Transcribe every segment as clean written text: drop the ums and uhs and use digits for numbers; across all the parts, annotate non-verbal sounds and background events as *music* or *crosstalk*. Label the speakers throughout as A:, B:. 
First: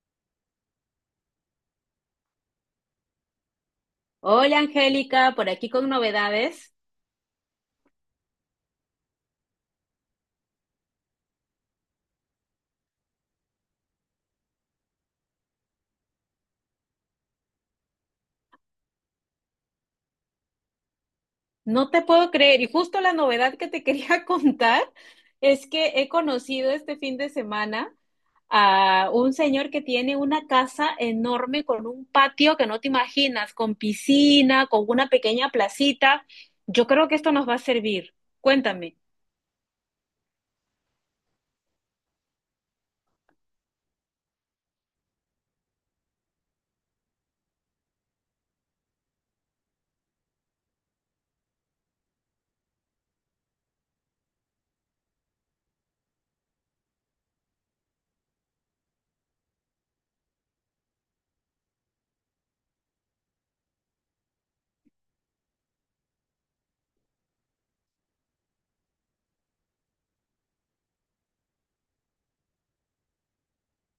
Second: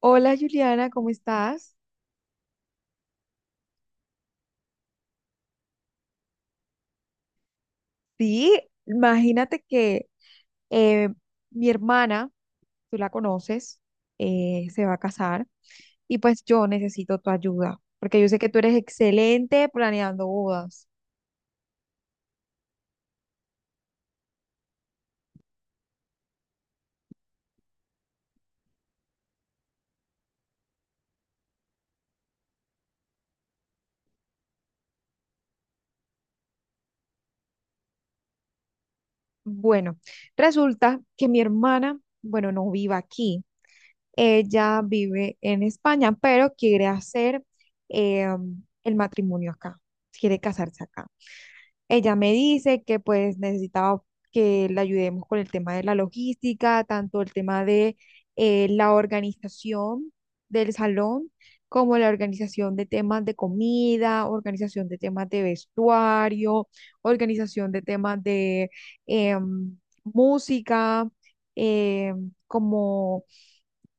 A: Hola Juliana, ¿cómo estás?
B: Hola Angélica, por aquí con novedades.
A: Sí, imagínate que eh, mi hermana, tú la conoces, se va a casar y pues yo necesito tu ayuda, porque yo sé que tú eres excelente planeando bodas.
B: No te puedo creer. Y justo la novedad que te quería *laughs* contar es que he conocido este fin de semana a un señor que tiene una casa enorme con un patio que no te imaginas, con piscina, con una pequeña placita. Yo creo que esto nos va a servir. Cuéntame.
A: Bueno, resulta que mi hermana, bueno, no vive aquí, ella vive en España, pero quiere hacer eh, el matrimonio acá, quiere casarse acá. Ella me dice que pues necesitaba que la ayudemos con el tema de la logística, tanto el tema de la organización del salón, como la organización de temas de comida, organización de temas de vestuario, organización de temas de em, música, como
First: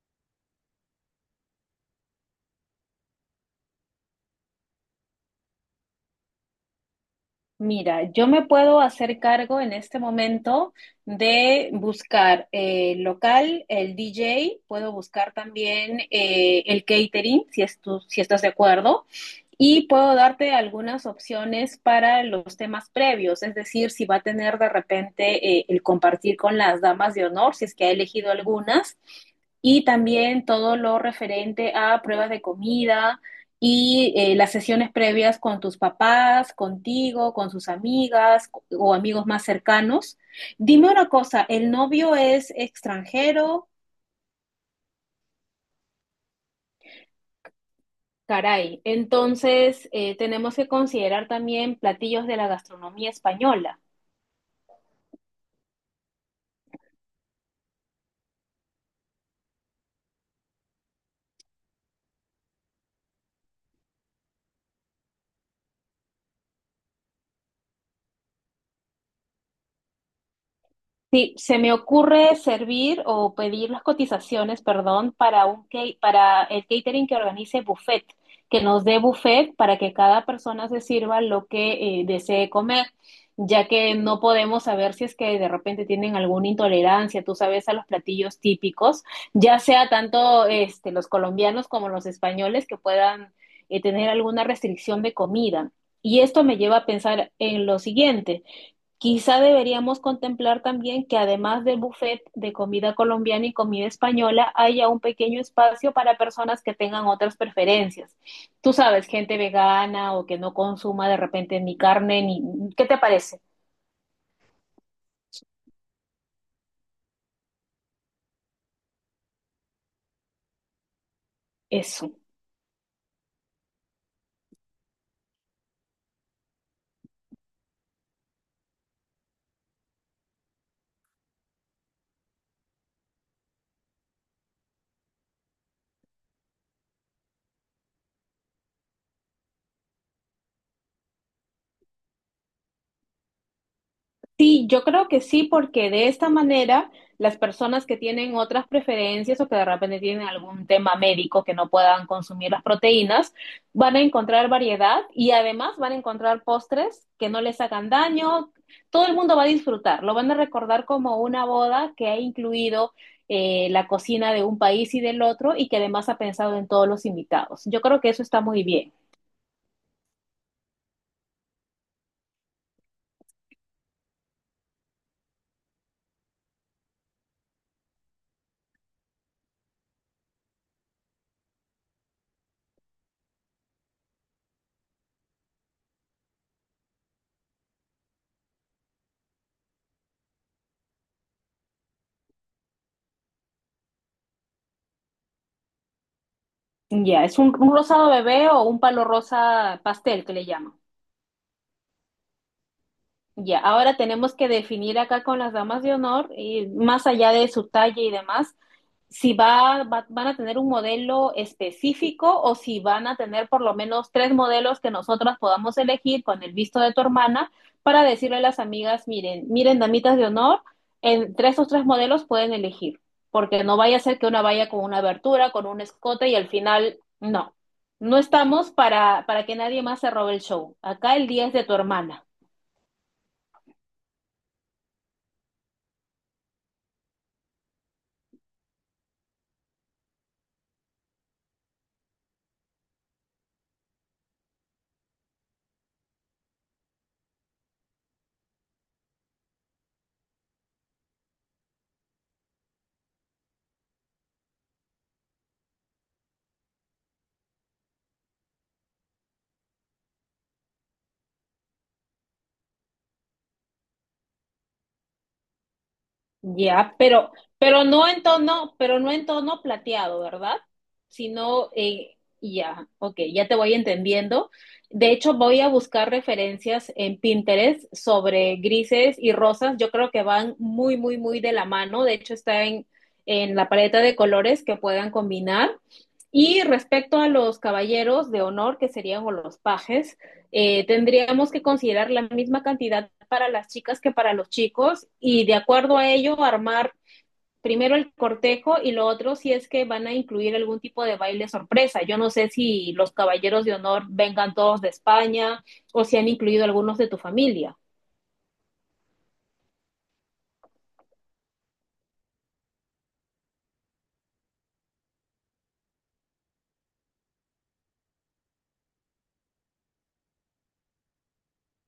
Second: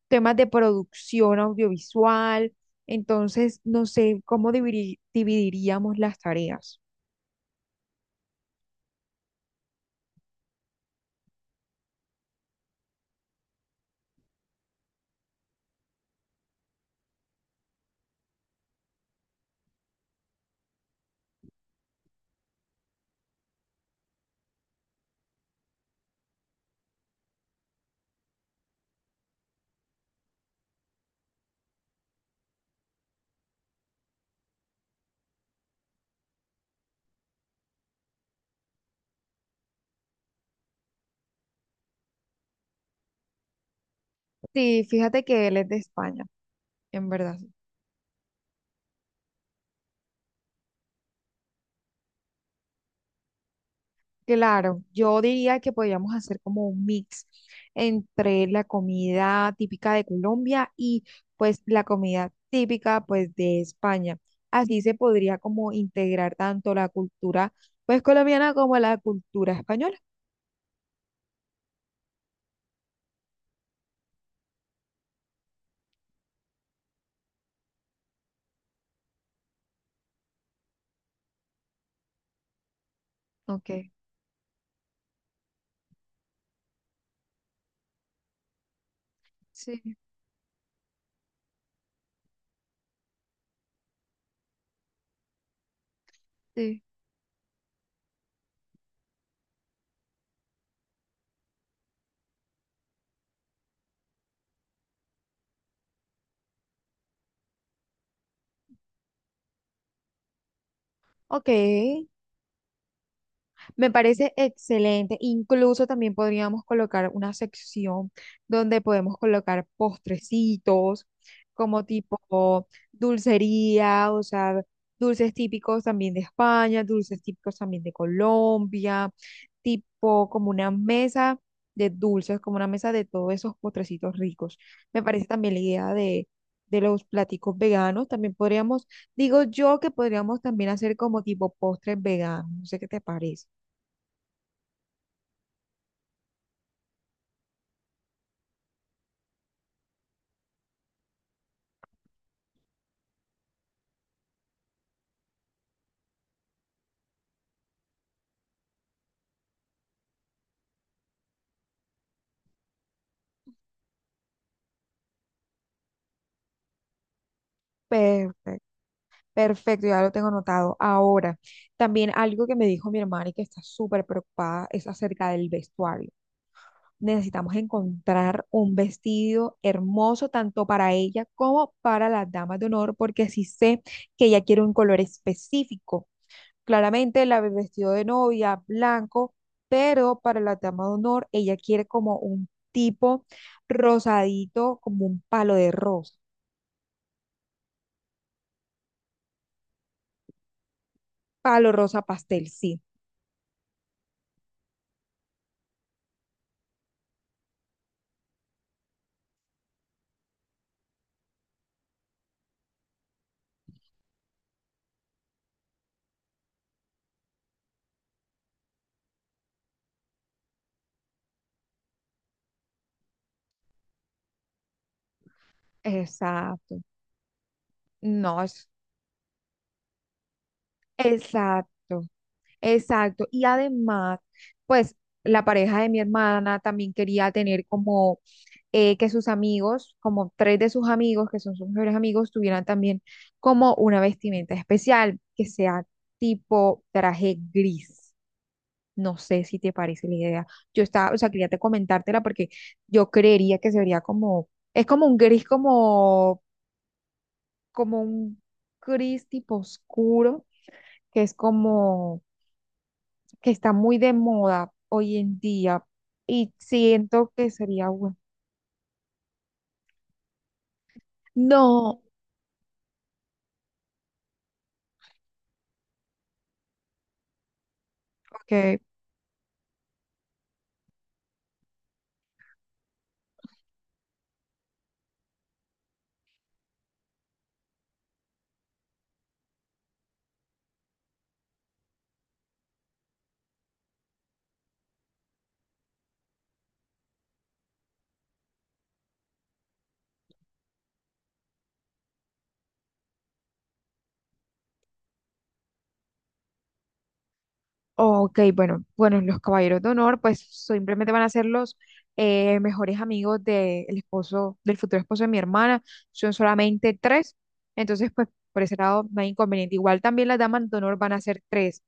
A: temas de producción audiovisual. Entonces, no sé cómo dividiríamos las tareas.
B: Mira, yo me puedo hacer cargo en este momento de buscar local, el DJ, puedo buscar también el catering, si, si estás de acuerdo, y puedo darte algunas opciones para los temas previos, es decir, si va a tener de repente el compartir con las damas de honor, si es que ha elegido algunas, y también todo lo referente a pruebas de comida, y las sesiones previas con tus papás, contigo, con sus amigas o amigos más cercanos. Dime una cosa, ¿el novio es extranjero?
A: Sí, fíjate que él es de España, en verdad.
B: Caray, entonces tenemos que considerar también platillos de la gastronomía española.
A: Claro, yo diría que podríamos hacer como un mix entre la comida típica de Colombia y pues la comida típica pues de España. Así se podría como integrar tanto la cultura pues colombiana como la cultura española.
B: Sí, se me ocurre servir o pedir las cotizaciones, perdón, para un para el catering que organice buffet, que nos dé buffet para que cada persona se sirva lo que desee comer, ya
A: Ok,
B: que no podemos saber si es que de repente tienen alguna intolerancia, tú sabes, a los platillos típicos, ya
A: sí,
B: sea tanto este, los colombianos como los españoles que puedan tener alguna restricción de comida. Y esto me lleva
A: sí.
B: a pensar en lo siguiente. Quizá deberíamos contemplar también que, además del buffet de comida colombiana y comida española, haya un pequeño espacio para personas que tengan otras preferencias. Tú sabes, gente vegana o que no consuma de
A: Ok,
B: repente ni carne, ni... ¿Qué te parece
A: me parece excelente. Incluso también podríamos colocar una sección donde podemos colocar postrecitos, como
B: eso?
A: tipo dulcería, o sea, dulces típicos también de España, dulces típicos también de Colombia, tipo como una mesa de dulces, como una mesa de todos esos postrecitos ricos. Me parece también la idea de los platicos veganos. También podríamos, digo yo que podríamos también hacer como tipo postres veganos, no sé qué te parece.
B: Sí, yo creo que sí, porque de esta manera las personas que tienen otras preferencias o que de repente tienen algún tema médico que no puedan consumir las proteínas, van a encontrar variedad y además van a encontrar postres que no les hagan daño. Todo el mundo va a disfrutar, lo van a recordar como una boda que ha incluido la cocina de un país y del otro y que además ha pensado en todos los invitados. Yo creo que eso está
A: Perfecto,
B: muy bien.
A: perfecto, ya lo tengo anotado. Ahora, también algo que me dijo mi hermana y que está súper preocupada es acerca del vestuario. Necesitamos encontrar un vestido hermoso tanto para ella como para las damas de honor, porque sí sé que ella quiere un color específico. Claramente, la el vestido de novia, blanco, pero para la dama de honor, ella quiere como un tipo rosadito, como un palo de rosa,
B: Ya, es un rosado bebé o un palo rosa pastel que le llaman.
A: palo rosa pastel, sí.
B: Ya, ahora tenemos que definir acá con las damas de honor, y más allá de su talla y demás, si van a tener un modelo específico o si van a tener por lo menos tres modelos que nosotras podamos elegir con el visto de tu hermana, para decirle a las amigas: miren, miren, damitas de honor, entre esos tres modelos pueden elegir, porque no vaya a ser que una vaya con una abertura, con un escote y al
A: Exacto.
B: final, no. No
A: No, es
B: estamos para que nadie más se robe el show. Acá el día es de tu
A: exacto,
B: hermana.
A: exacto. Y además, pues la pareja de mi hermana también quería tener como que sus amigos, como tres de sus amigos, que son sus mejores amigos, tuvieran también como una vestimenta especial, que sea tipo traje gris. No sé si te parece la idea. Yo estaba, o sea, quería te comentártela porque yo creería que se vería como, es como un gris, como, como un gris tipo oscuro que es como que está muy de moda hoy en día y
B: Ya,
A: siento
B: pero,
A: que sería bueno.
B: pero no en tono plateado, ¿verdad? Sino,
A: No,
B: ya, ok, ya te voy entendiendo. De hecho, voy a buscar referencias en Pinterest sobre
A: ok.
B: grises y rosas. Yo creo que van muy, muy, muy de la mano. De hecho, está en la paleta de colores que puedan combinar. Y respecto a los caballeros de honor, que serían o los pajes, tendríamos que considerar la misma cantidad para las chicas que para los chicos, y de acuerdo a ello armar primero el cortejo, y lo otro si es que van a incluir algún tipo de baile sorpresa. Yo no sé si los caballeros de honor vengan todos de España o si han incluido algunos de tu familia.
A: Ok, bueno, bueno, los caballeros de honor, pues simplemente van a ser los mejores amigos del esposo, del futuro esposo de mi hermana. Son solamente tres, entonces, pues por ese lado no hay inconveniente. Igual también las damas de honor van a ser tres,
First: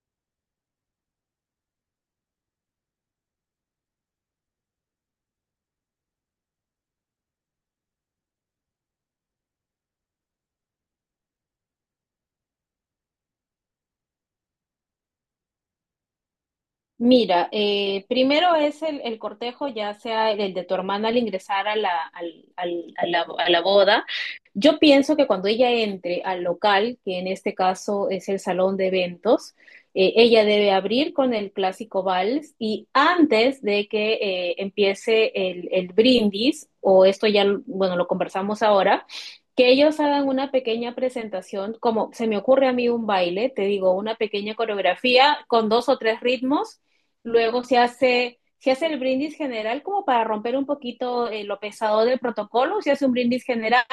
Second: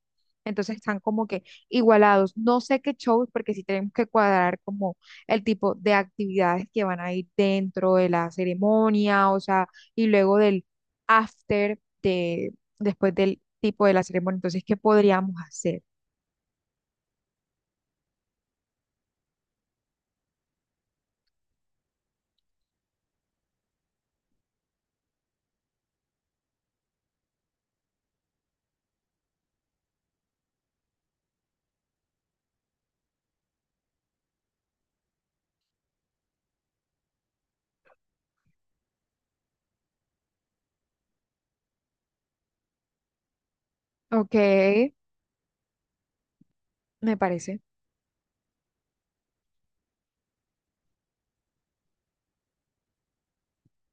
A: entonces están como que igualados. No sé qué shows, porque sí tenemos que cuadrar como el tipo de actividades que van a ir dentro de la ceremonia, o sea, y luego del after de después del tipo de la ceremonia. Entonces, ¿qué podríamos hacer?
B: Mira, primero es el cortejo, ya sea el de tu hermana al ingresar a la, al- al- a la boda. Yo pienso que cuando ella entre al local, que en este caso es el salón de eventos, ella debe abrir con el clásico vals, y antes de que empiece el brindis, o esto ya, bueno, lo conversamos ahora, que ellos hagan una pequeña presentación, como se me ocurre a mí un baile, te digo, una
A: Ok,
B: pequeña coreografía con dos o tres ritmos.
A: me parece.
B: Luego se hace el brindis general como para romper un poquito lo pesado del protocolo, se hace un brindis general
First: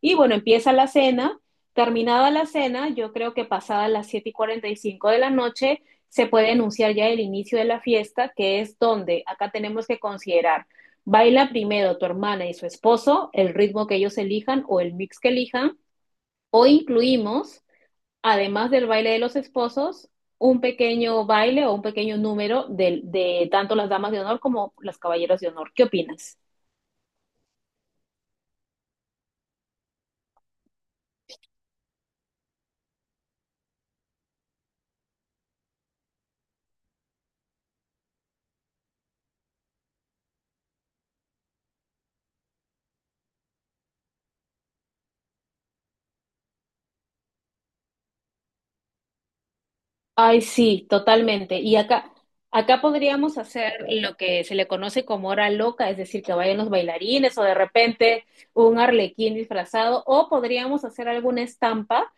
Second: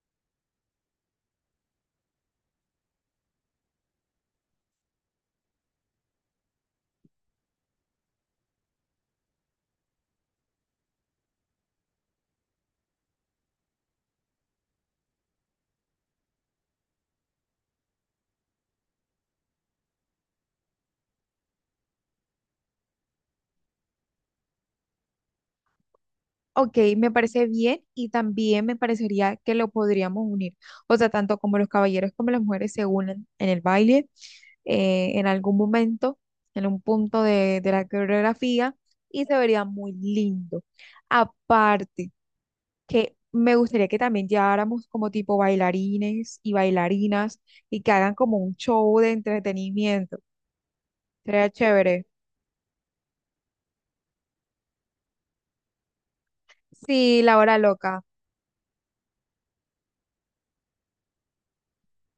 B: y, bueno, empieza la cena. Terminada la cena, yo creo que pasadas las 7:45 de la noche, se puede anunciar ya el inicio de la fiesta, que es donde acá tenemos que considerar: baila primero tu hermana y su esposo, el ritmo que ellos elijan o el mix que elijan, o incluimos, además del baile de los esposos, un pequeño baile o un pequeño número de tanto las damas de honor como las caballeros de honor. ¿Qué opinas?
A: Ok, me parece bien y también me parecería que lo podríamos unir. O sea, tanto como los caballeros como las mujeres se unen en el baile en algún momento, en un punto de la coreografía y se vería muy lindo. Aparte, que me gustaría que también lleváramos como tipo bailarines y bailarinas y que hagan como un show de entretenimiento.
B: Ay, sí,
A: Sería
B: totalmente. Y
A: chévere.
B: acá, acá podríamos hacer lo que se le conoce como hora loca, es decir, que vayan los
A: Sí, la
B: bailarines, o de
A: hora loca.
B: repente un arlequín disfrazado, o podríamos hacer alguna estampa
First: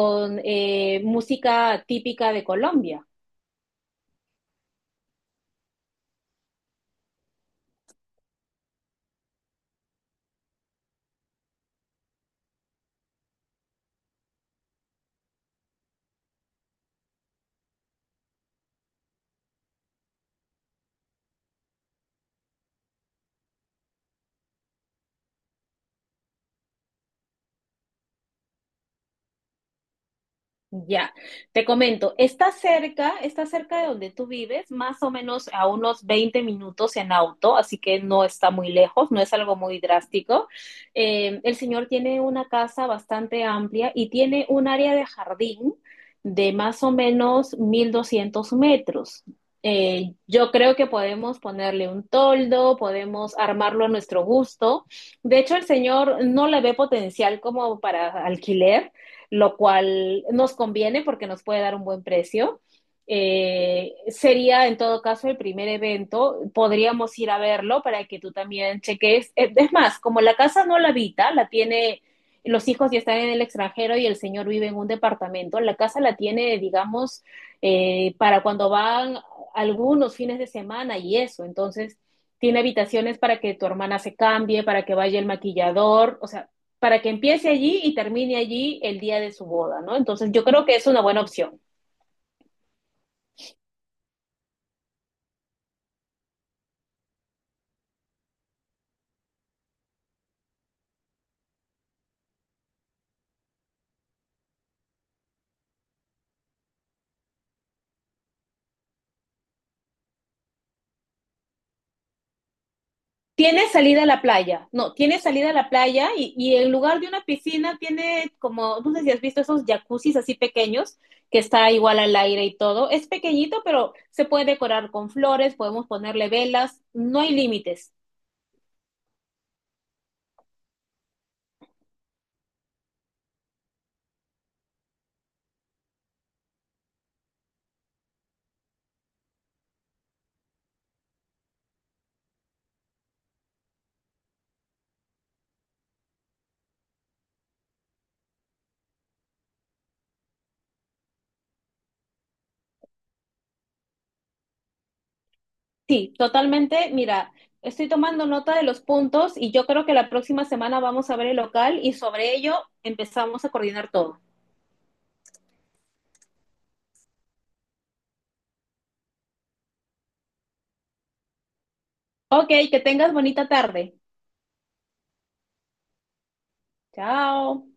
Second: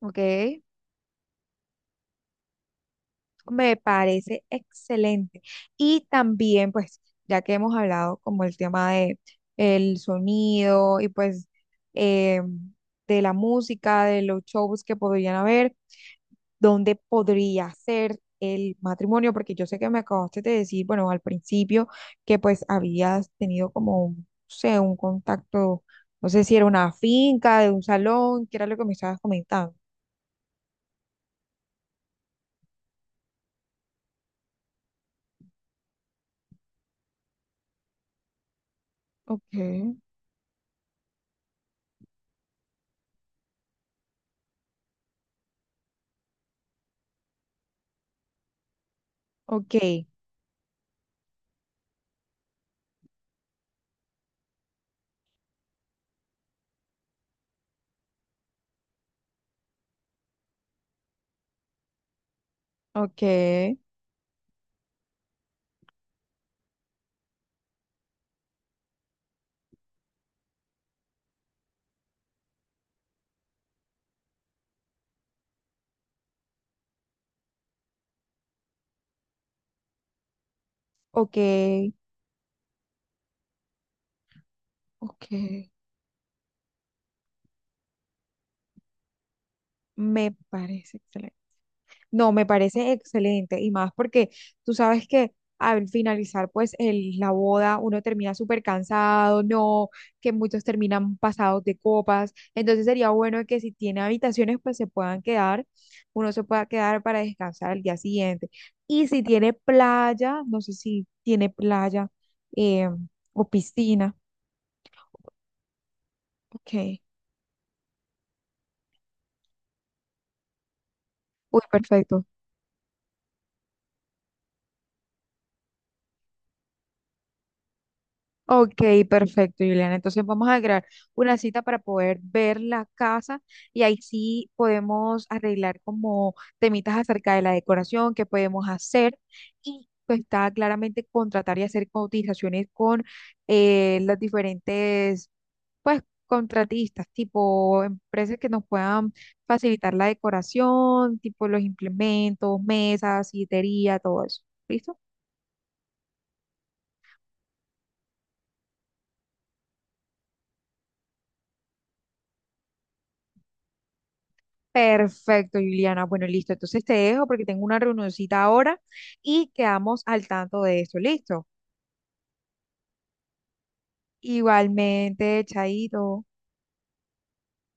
A: Ok.
B: música típica de Colombia.
A: Me parece excelente. Y también, pues, ya que hemos hablado como el tema de el sonido y pues eh, de la música, de los shows que podrían haber, ¿dónde podría ser el matrimonio? Porque yo sé que me acabaste de decir, bueno, al principio que pues habías tenido como, no sé, un contacto, no sé si era una finca, de un salón, que era lo que me estabas comentando.
B: Ya, te comento, está cerca de donde tú vives, más o menos a unos 20 minutos en auto, así que no está muy lejos, no es
A: Ok,
B: algo muy drástico. El señor tiene una casa bastante amplia y tiene un área de jardín de más o menos 1200 metros.
A: ok,
B: Yo creo que podemos ponerle un toldo, podemos armarlo a nuestro gusto. De hecho, el señor no le ve potencial como para alquiler, lo cual nos conviene porque nos puede dar un buen precio.
A: ok.
B: Sería en todo caso el primer evento, podríamos ir a verlo para que tú también cheques. Es más, como la casa no la habita, los hijos ya están en el extranjero y el señor vive en un departamento, la casa la tiene, digamos, para cuando van algunos fines de semana y
A: Ok,
B: eso, entonces tiene habitaciones para que tu hermana se cambie, para que vaya
A: ok,
B: el maquillador, o sea, para que empiece allí y termine allí el día de su boda, ¿no? Entonces
A: me
B: yo creo que es
A: parece
B: una buena
A: excelente.
B: opción.
A: No, me parece excelente y más porque tú sabes que al finalizar pues la boda uno termina súper cansado, no, que muchos terminan pasados de copas, entonces sería bueno que si tiene habitaciones pues se puedan quedar, uno se pueda quedar para descansar el día siguiente. Y si tiene playa, no sé si tiene playa eh, o
B: Tiene salida a
A: piscina,
B: la playa, no, tiene salida a la playa, y en
A: ok,
B: lugar de una piscina tiene como, no sé si has visto esos jacuzzis así pequeños, que
A: uy,
B: está igual al
A: perfecto.
B: aire y todo. Es pequeñito, pero se puede decorar con flores, podemos ponerle velas, no hay límites.
A: Ok, perfecto, Juliana. Entonces vamos a crear una cita para poder ver la casa y ahí sí podemos arreglar como temitas acerca de la decoración, qué podemos hacer y pues está claramente contratar y hacer cotizaciones con las diferentes pues contratistas, tipo empresas que nos puedan facilitar la decoración, tipo los implementos, mesas, sillería, todo eso. ¿Listo?
B: Sí, totalmente, mira, estoy tomando nota de los puntos y yo creo que la próxima semana vamos a ver el local y sobre ello empezamos a coordinar todo.
A: Perfecto, Juliana. Bueno, listo. Entonces te dejo porque tengo una reunioncita ahora y quedamos al tanto de esto. Listo.
B: Ok, que tengas bonita tarde.
A: Igualmente, Chaito.
B: Chao.